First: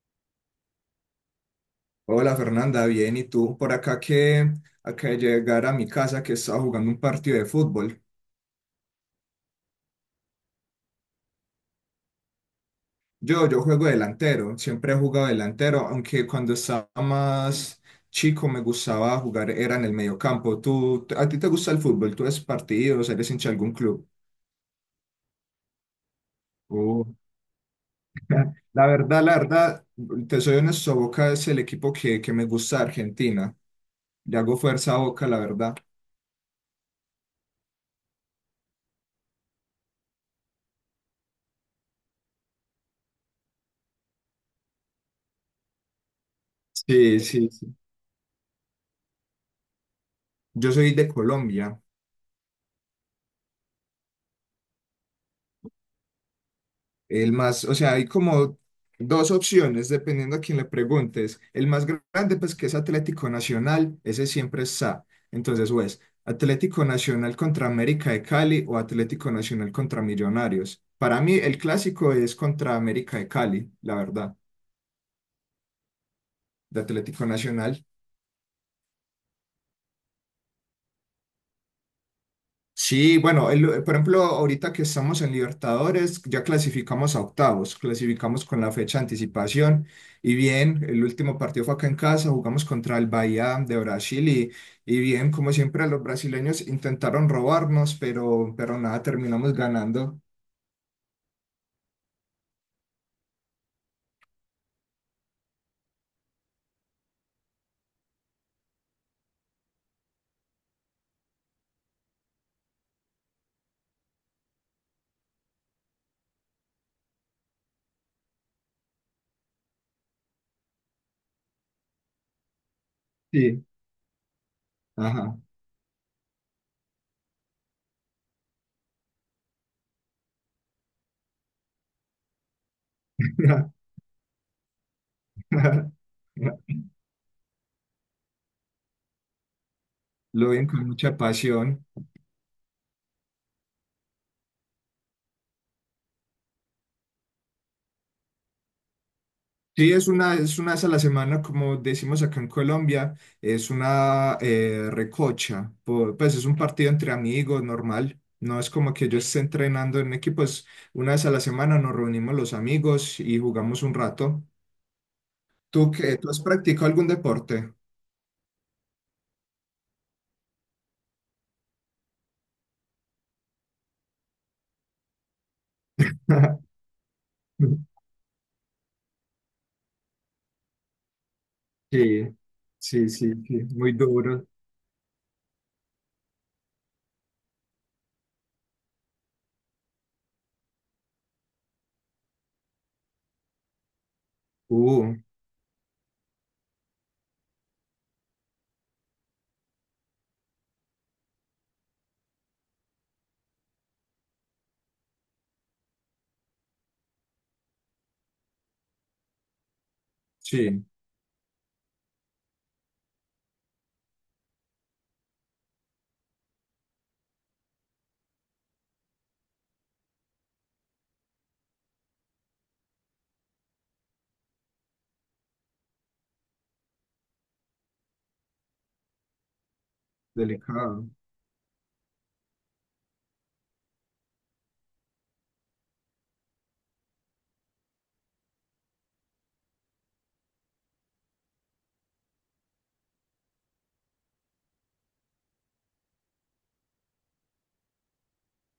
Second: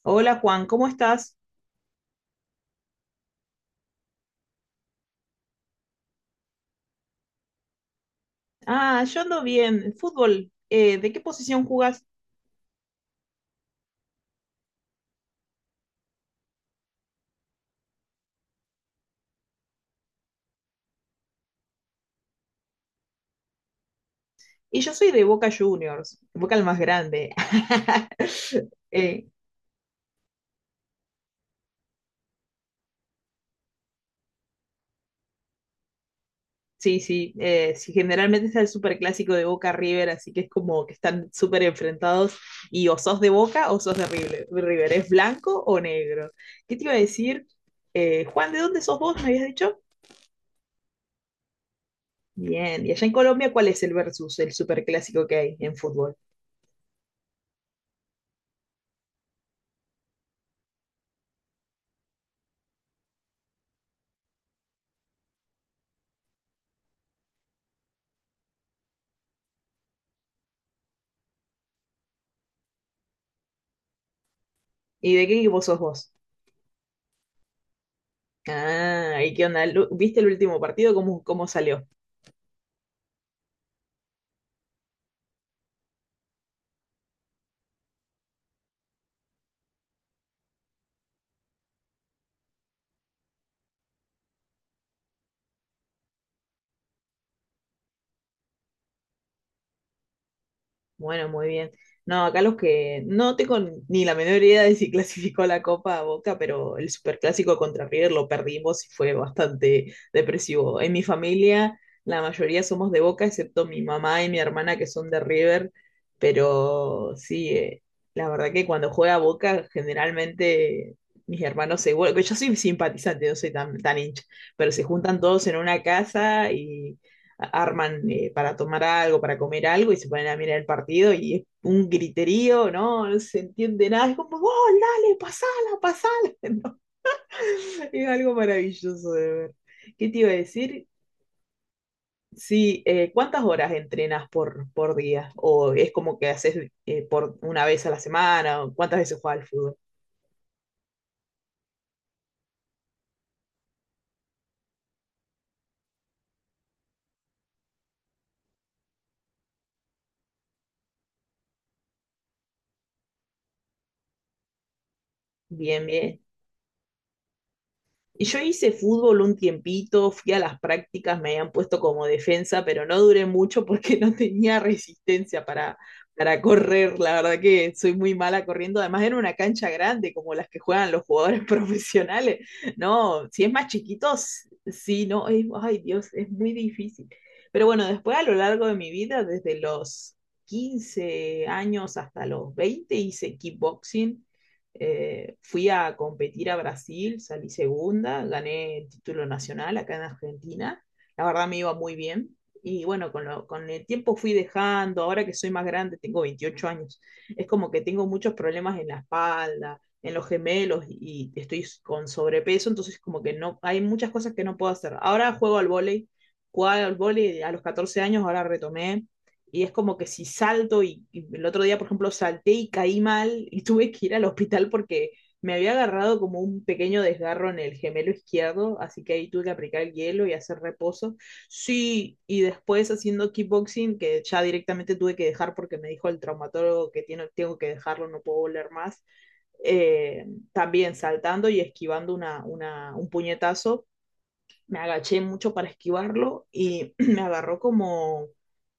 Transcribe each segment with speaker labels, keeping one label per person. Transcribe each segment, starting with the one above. Speaker 1: Hola Juan, ¿cómo estás?
Speaker 2: Hola Fernanda, bien, ¿y tú? Por acá que acá de llegar a mi casa que estaba jugando un partido de fútbol.
Speaker 1: Ah, yo ando bien. Fútbol, ¿de qué posición jugas?
Speaker 2: Yo juego delantero, siempre he jugado delantero, aunque cuando estaba más chico me gustaba jugar, era en el mediocampo. ¿Tú, a ti te gusta el fútbol? ¿Tú ves partidos? ¿Eres hincha de algún club?
Speaker 1: Y yo soy de Boca Juniors, Boca el más
Speaker 2: Oh,
Speaker 1: grande.
Speaker 2: la verdad,
Speaker 1: Eh,
Speaker 2: la verdad, te soy honesto, Boca es el equipo que me gusta de Argentina. Le hago fuerza a Boca, la verdad.
Speaker 1: sí, sí, sí, generalmente está el superclásico de Boca River, así que es como que están súper enfrentados y o sos de Boca o sos de River. River, ¿es blanco o negro? ¿Qué te iba a
Speaker 2: Sí,
Speaker 1: decir?
Speaker 2: sí, sí.
Speaker 1: Juan, ¿de dónde sos vos? ¿Me habías dicho?
Speaker 2: Yo soy de Colombia.
Speaker 1: Bien, y allá en Colombia, ¿cuál es el versus, el superclásico que hay en fútbol?
Speaker 2: El más, o sea, hay como dos opciones dependiendo a quién le preguntes. El más grande, pues que es Atlético Nacional, ese siempre está. Entonces, o es Atlético Nacional contra América de Cali o Atlético Nacional contra Millonarios. Para mí, el clásico es contra América de Cali, la verdad,
Speaker 1: ¿Y de qué equipo sos vos?
Speaker 2: de Atlético Nacional.
Speaker 1: Ah, ¿y qué onda? ¿Viste el último partido? ¿Cómo salió?
Speaker 2: Sí, bueno, por ejemplo, ahorita que estamos en Libertadores, ya clasificamos a octavos, clasificamos con la fecha de anticipación y bien, el último partido fue acá en casa, jugamos contra el Bahía de Brasil y bien, como siempre, los brasileños intentaron robarnos, pero nada, terminamos ganando.
Speaker 1: Bueno, muy bien. No, acá los que no tengo ni la menor idea de si clasificó la Copa a Boca, pero el Superclásico contra River lo perdimos y fue bastante depresivo. En mi familia, la mayoría somos de Boca, excepto mi mamá y mi hermana que son de River, pero sí, la verdad que cuando juega Boca, generalmente mis hermanos se vuelven, yo soy simpatizante, no soy
Speaker 2: Sí.
Speaker 1: tan, tan hincha, pero se juntan
Speaker 2: Ajá.
Speaker 1: todos en una casa y arman para tomar algo, para comer algo y se ponen a mirar el partido y es un griterío, ¿no? No se entiende nada, es como, ¡oh, dale, pasala, pasala! ¿no? Es algo maravilloso de ver. ¿Qué te iba a
Speaker 2: Lo ven con
Speaker 1: decir?
Speaker 2: mucha pasión.
Speaker 1: Sí, ¿cuántas horas entrenas por día? ¿O es como que haces por una vez a la semana? ¿O cuántas veces juegas al fútbol?
Speaker 2: Sí, es una vez a la semana, como decimos acá en Colombia, es una recocha, pues es un partido entre amigos normal, no es como que yo esté entrenando en equipo, es una vez a la semana nos reunimos los amigos y jugamos un rato.
Speaker 1: Bien,
Speaker 2: ¿Tú qué?
Speaker 1: bien.
Speaker 2: ¿Tú has practicado algún deporte?
Speaker 1: Y yo hice fútbol un tiempito, fui a las prácticas, me habían puesto como defensa, pero no duré mucho porque no tenía resistencia para correr. La verdad que soy muy mala corriendo. Además era una cancha grande como las que juegan los jugadores
Speaker 2: Sí,
Speaker 1: profesionales.
Speaker 2: sí,
Speaker 1: No,
Speaker 2: sí,
Speaker 1: si es
Speaker 2: sí,
Speaker 1: más
Speaker 2: muy duro.
Speaker 1: chiquitos, sí, no, ay Dios, es muy difícil. Pero bueno, después a lo largo de mi vida, desde los 15 años hasta los 20, hice kickboxing
Speaker 2: Uh,
Speaker 1: fui a competir a Brasil, salí segunda, gané el título nacional acá en Argentina. La verdad me iba muy bien. Y bueno, con el tiempo fui dejando, ahora que soy más grande, tengo 28 años, es como que tengo muchos problemas en la espalda, en los gemelos
Speaker 2: sí,
Speaker 1: y estoy con sobrepeso, entonces como que no, hay muchas cosas que no puedo hacer. Ahora juego al vóley, jugaba al vóley a los 14 años, ahora retomé, y es como que si salto. El otro día, por ejemplo, salté y caí mal y tuve que ir al hospital porque me había agarrado como un pequeño desgarro en el gemelo izquierdo, así que ahí tuve que aplicar el hielo y hacer
Speaker 2: delicado.
Speaker 1: reposo. Sí, y después haciendo kickboxing, que ya directamente tuve que dejar porque me dijo el traumatólogo que tiene, tengo que dejarlo, no puedo volver más, eh, también saltando y esquivando un puñetazo me agaché mucho para esquivarlo y me agarró como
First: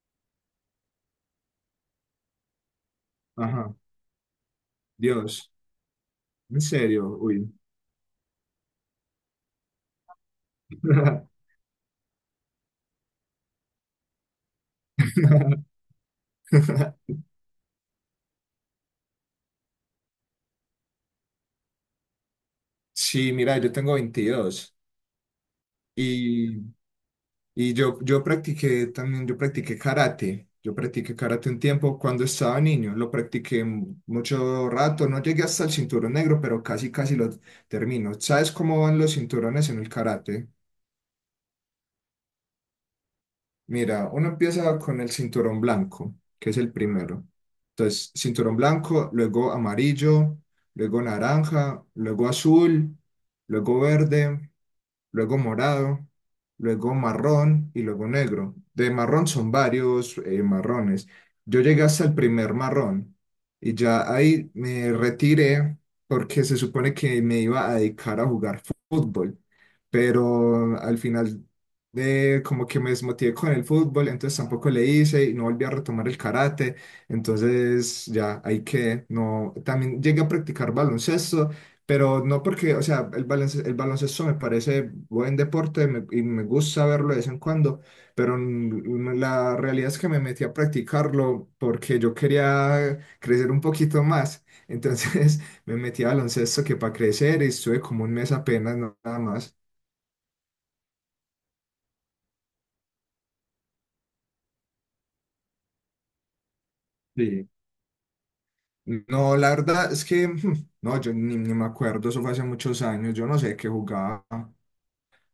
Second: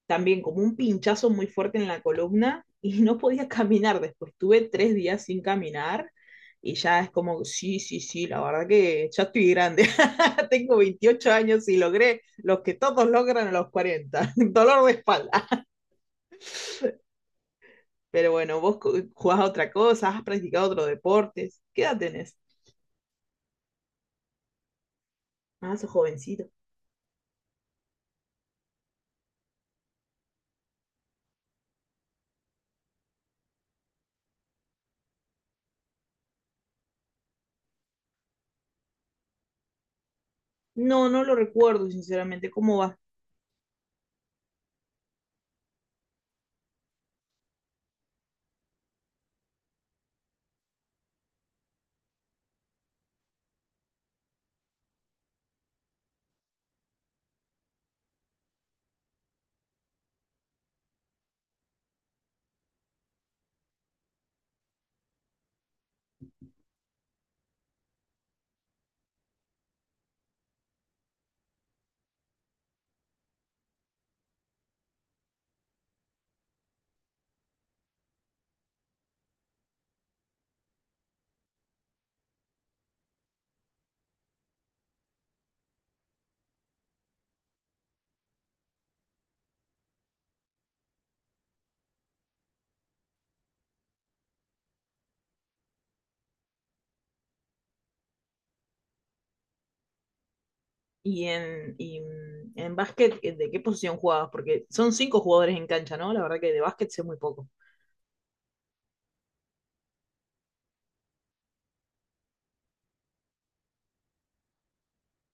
Speaker 1: también como un pinchazo muy fuerte en la columna y no podía
Speaker 2: Ajá,
Speaker 1: caminar después. Tuve 3 días sin
Speaker 2: Dios,
Speaker 1: caminar
Speaker 2: en
Speaker 1: y ya es
Speaker 2: serio,
Speaker 1: como,
Speaker 2: uy.
Speaker 1: sí, sí, sí, la verdad que ya estoy grande. Tengo 28 años y logré los que todos logran a los 40 dolor de espalda. Pero bueno, vos jugás a otra cosa, has practicado otro deporte. ¿Qué edad tenés?
Speaker 2: Sí, mira, yo tengo 22.
Speaker 1: Ah, sos jovencito.
Speaker 2: Y, y yo, yo practiqué también, yo practiqué karate. Yo practiqué karate un tiempo cuando estaba niño. Lo practiqué mucho rato. No llegué hasta el cinturón negro, pero casi, casi lo termino. ¿Sabes cómo van los cinturones en el karate?
Speaker 1: No, no lo recuerdo, sinceramente, cómo va.
Speaker 2: Mira, uno empieza con el cinturón blanco, que es el primero. Entonces, cinturón blanco, luego amarillo, luego naranja, luego azul, luego verde, luego morado, luego marrón y luego negro. De marrón son varios marrones. Yo llegué hasta el primer marrón y ya ahí me retiré porque se supone que me iba a dedicar a jugar fútbol, pero al final como que me desmotivé con el fútbol, entonces tampoco le hice y no volví a retomar el karate, entonces ya hay que, no, también llegué a practicar baloncesto, pero no porque, o sea, el baloncesto me parece buen deporte y me gusta verlo de vez en cuando, pero la realidad es que me metí a practicarlo porque yo quería crecer un poquito más. Entonces me metí a baloncesto que para crecer y estuve como un mes apenas nada más.
Speaker 1: En básquet, ¿de qué posición jugabas? Porque son cinco jugadores en cancha, ¿no? La verdad que de básquet sé muy
Speaker 2: Sí.
Speaker 1: poco.
Speaker 2: No, la verdad es que, no, yo ni me acuerdo, eso fue hace muchos años, yo no sé qué jugaba.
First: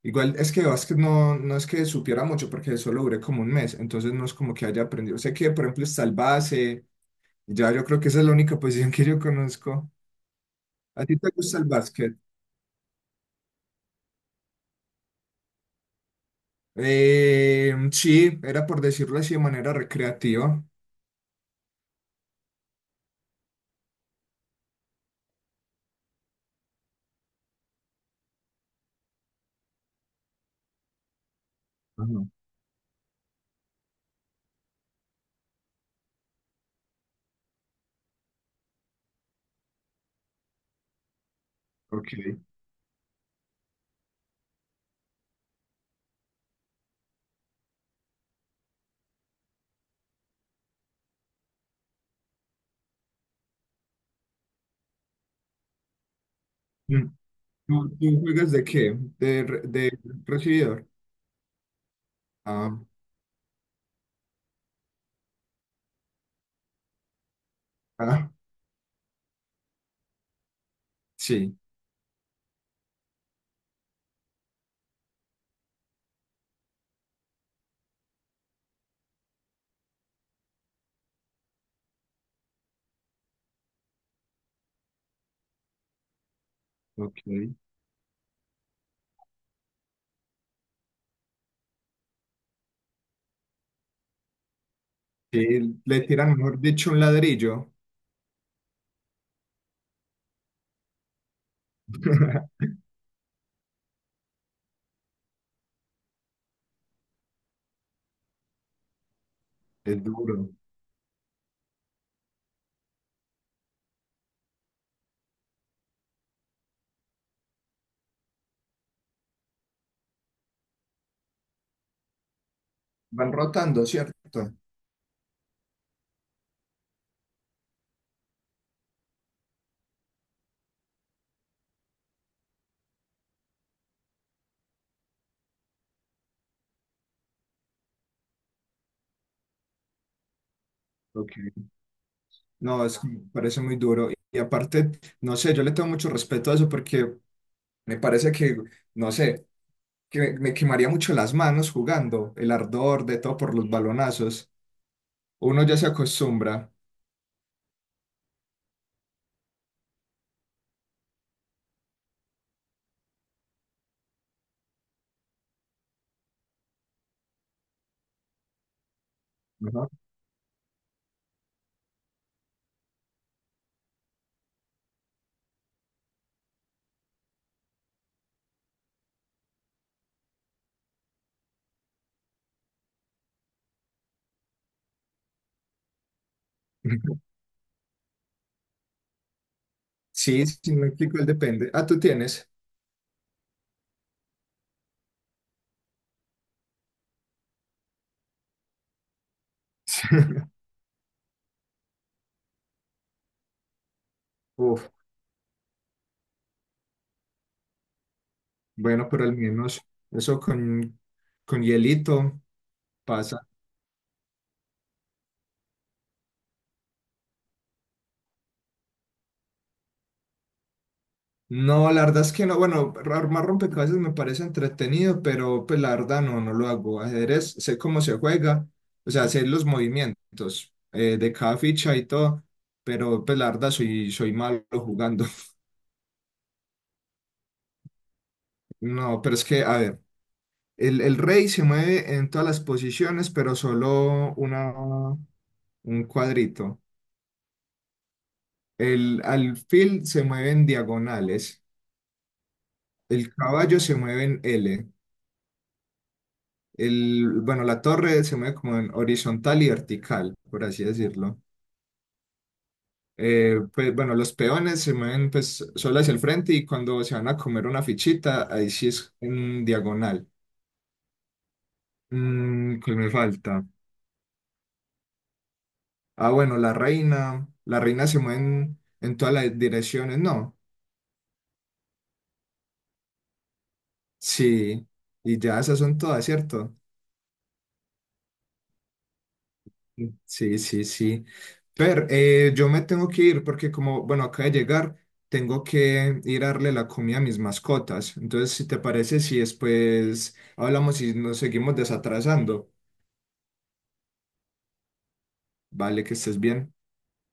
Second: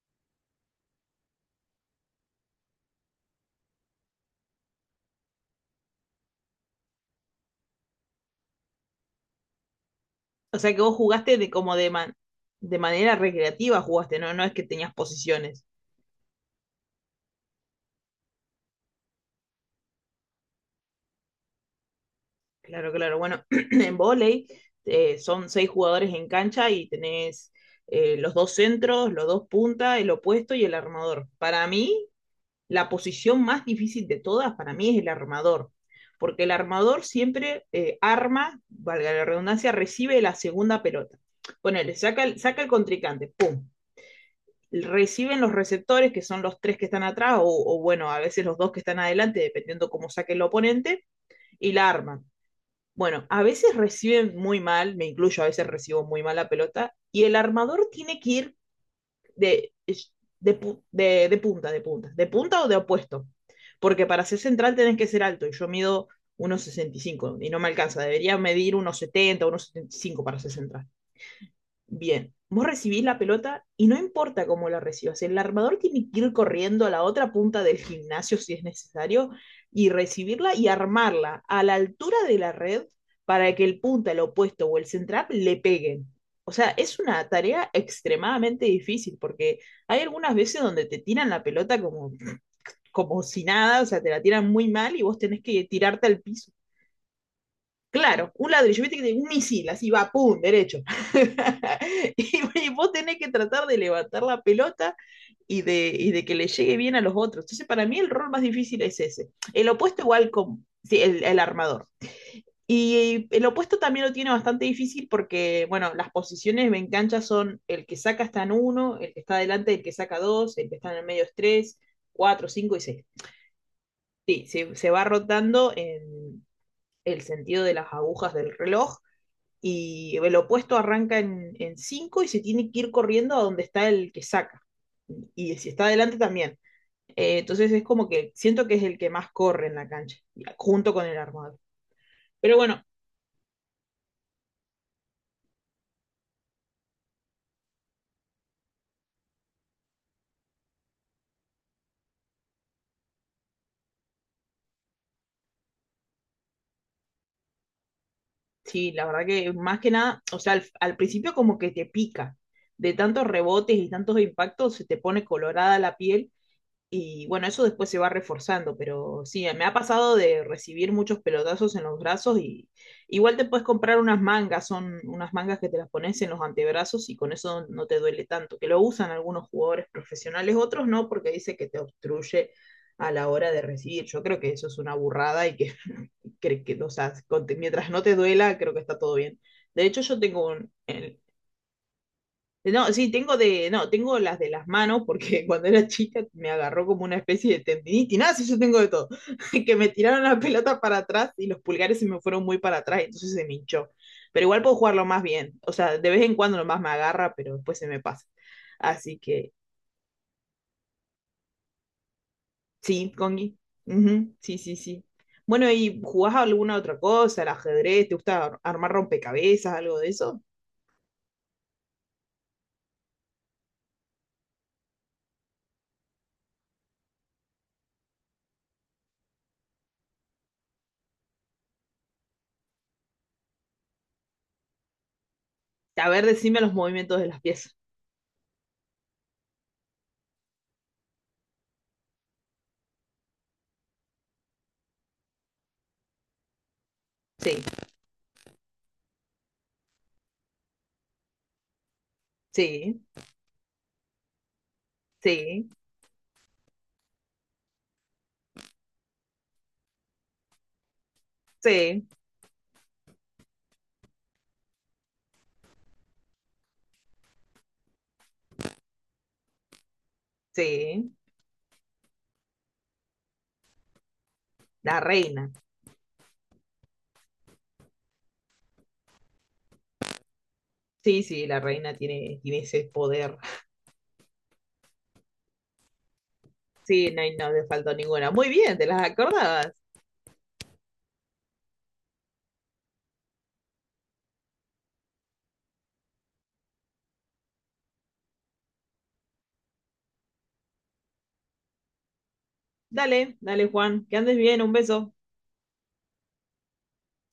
Speaker 2: Igual es que de básquet no, no es que supiera mucho porque solo duré como un mes, entonces no es como que haya aprendido. Sé que, por ejemplo, está el base, ya yo creo que esa es la única posición que yo conozco.
Speaker 1: O sea que vos
Speaker 2: ¿A ti te
Speaker 1: jugaste de
Speaker 2: gusta el
Speaker 1: como de, man-
Speaker 2: básquet?
Speaker 1: de manera recreativa jugaste, ¿no? No es que tenías posiciones.
Speaker 2: Sí, era por decirlo así de manera recreativa.
Speaker 1: Claro, claro. Bueno, en vóley son seis jugadores en cancha y tenés los dos centros, los dos puntas, el opuesto y el armador. Para mí,
Speaker 2: Ajá.
Speaker 1: la posición más difícil de todas para mí es el armador, porque el armador siempre arma, valga la redundancia, recibe la segunda pelota. Ponele, saca el,
Speaker 2: Ok.
Speaker 1: saca el contrincante, ¡pum! Reciben los receptores, que son los tres que están atrás, o bueno, a veces los dos que están adelante, dependiendo cómo saque el oponente, y la arman. Bueno, a veces reciben muy mal, me incluyo, a veces recibo muy mal la pelota,
Speaker 2: Mm.
Speaker 1: y el armador
Speaker 2: ¿Tú,
Speaker 1: tiene
Speaker 2: tú
Speaker 1: que
Speaker 2: juegas
Speaker 1: ir
Speaker 2: de qué? ¿De, re-
Speaker 1: de,
Speaker 2: de
Speaker 1: de,
Speaker 2: recibidor?
Speaker 1: de, de punta, o de
Speaker 2: Ah,
Speaker 1: opuesto. Porque para ser central tenés que ser alto y yo mido 1,65 y no me alcanza.
Speaker 2: ah,
Speaker 1: Debería medir 1,70 1,75 para ser central.
Speaker 2: sí,
Speaker 1: Bien, vos recibís la pelota y no importa cómo la recibas, el armador tiene que ir corriendo a la otra punta del gimnasio si es necesario y recibirla y armarla a la altura de la red para que el punta, el opuesto o el central le peguen. O sea, es una
Speaker 2: ok.
Speaker 1: tarea extremadamente difícil porque hay algunas veces donde te tiran la pelota como si nada, o sea, te la tiran muy mal y vos tenés que
Speaker 2: Sí, le
Speaker 1: tirarte al
Speaker 2: tiran,
Speaker 1: piso.
Speaker 2: mejor dicho, un ladrillo.
Speaker 1: Claro, un ladrillo, viste que tiene un misil, así va, pum, derecho. Y, y vos tenés que tratar de levantar la pelota y de que le llegue bien a los otros. Entonces, para mí el rol más difícil es ese. El opuesto
Speaker 2: Es
Speaker 1: igual
Speaker 2: duro.
Speaker 1: con sí, el armador. Y el opuesto también lo tiene bastante difícil porque, bueno, las posiciones en cancha son el que saca está en uno, el que está adelante, el que saca dos, el que está en el medio es tres, cuatro, cinco y seis.
Speaker 2: Van rotando,
Speaker 1: Sí,
Speaker 2: ¿cierto?
Speaker 1: se va rotando en el sentido de las agujas del reloj y el opuesto arranca en cinco y se tiene que ir corriendo a donde está el que saca. Y si está adelante también. Entonces es como que siento que es el que más corre en la cancha, junto con el
Speaker 2: Ok.
Speaker 1: armado. Pero bueno,
Speaker 2: No, es, me parece muy duro. Y aparte, no sé, yo le tengo mucho respeto a eso porque me parece que, no sé, que me quemaría mucho las manos jugando, el ardor de todo por los balonazos. Uno ya se acostumbra.
Speaker 1: sí, la verdad que más que nada, o sea, al principio como que te pica, de tantos rebotes y tantos impactos se te pone colorada la piel. Y bueno, eso después se va reforzando, pero sí, me ha
Speaker 2: Ajá.
Speaker 1: pasado de recibir muchos pelotazos en los brazos y igual te puedes comprar unas mangas, son unas mangas que te las pones en los antebrazos y con eso no te duele tanto, que lo usan algunos jugadores profesionales, otros no, porque dice que te obstruye a la hora de recibir. Yo creo que eso es una burrada y que, creo que, o sea, mientras no te duela, creo que está todo bien. De hecho, yo
Speaker 2: Sí,
Speaker 1: tengo un,
Speaker 2: sí, me explico, él depende. Ah, tú tienes.
Speaker 1: no, sí, tengo de, no, tengo las de las manos porque cuando era chica me agarró como una especie de tendinitis, nada, sí, yo tengo de todo, que me tiraron la pelota para atrás y los pulgares se me fueron muy para atrás, entonces se me hinchó. Pero igual puedo
Speaker 2: Uf,
Speaker 1: jugarlo más bien, o sea, de vez en cuando nomás me agarra, pero después se me pasa.
Speaker 2: bueno,
Speaker 1: Así
Speaker 2: pero al
Speaker 1: que,
Speaker 2: menos eso con hielito
Speaker 1: sí,
Speaker 2: pasa.
Speaker 1: Congi, Ujú, sí, sí, sí. Bueno, ¿y jugás a alguna otra cosa? ¿El ajedrez? ¿Te gusta armar rompecabezas, algo de eso?
Speaker 2: No, la verdad es que no. Bueno, armar rompecabezas me parece entretenido, pero pues la verdad no, no lo hago. Ajedrez, sé cómo se juega, o sea, sé los movimientos de cada ficha y todo, pero pues la verdad soy, soy malo jugando.
Speaker 1: A ver, decime los movimientos de las piezas.
Speaker 2: No, pero es que, a ver, el rey se mueve en todas las posiciones, pero solo una, un cuadrito.
Speaker 1: Sí,
Speaker 2: El alfil se mueve en diagonales,
Speaker 1: sí,
Speaker 2: el caballo se mueve en L.
Speaker 1: sí,
Speaker 2: El, bueno, la torre se mueve como en horizontal y vertical, por así decirlo.
Speaker 1: sí.
Speaker 2: Pues bueno, los peones se mueven pues solo hacia el frente y cuando se van a comer una fichita, ahí sí es en diagonal.
Speaker 1: Sí,
Speaker 2: ¿Qué me falta?
Speaker 1: la reina.
Speaker 2: Ah, bueno, la reina. La reina se mueve en todas las direcciones, ¿no?
Speaker 1: Sí, sí, la reina tiene ese poder.
Speaker 2: Sí. Y ya esas son todas, ¿cierto?
Speaker 1: Sí, no, no le faltó ninguna. Muy bien, te las acordabas.
Speaker 2: Sí, sí, sí. Pero yo me tengo que ir porque como, bueno, acaba de llegar, tengo que ir a darle la comida a mis mascotas. Entonces, si te parece, si después hablamos y nos seguimos desatrasando,
Speaker 1: Dale, dale, Juan, que andes bien, un beso.
Speaker 2: vale, que estés bien.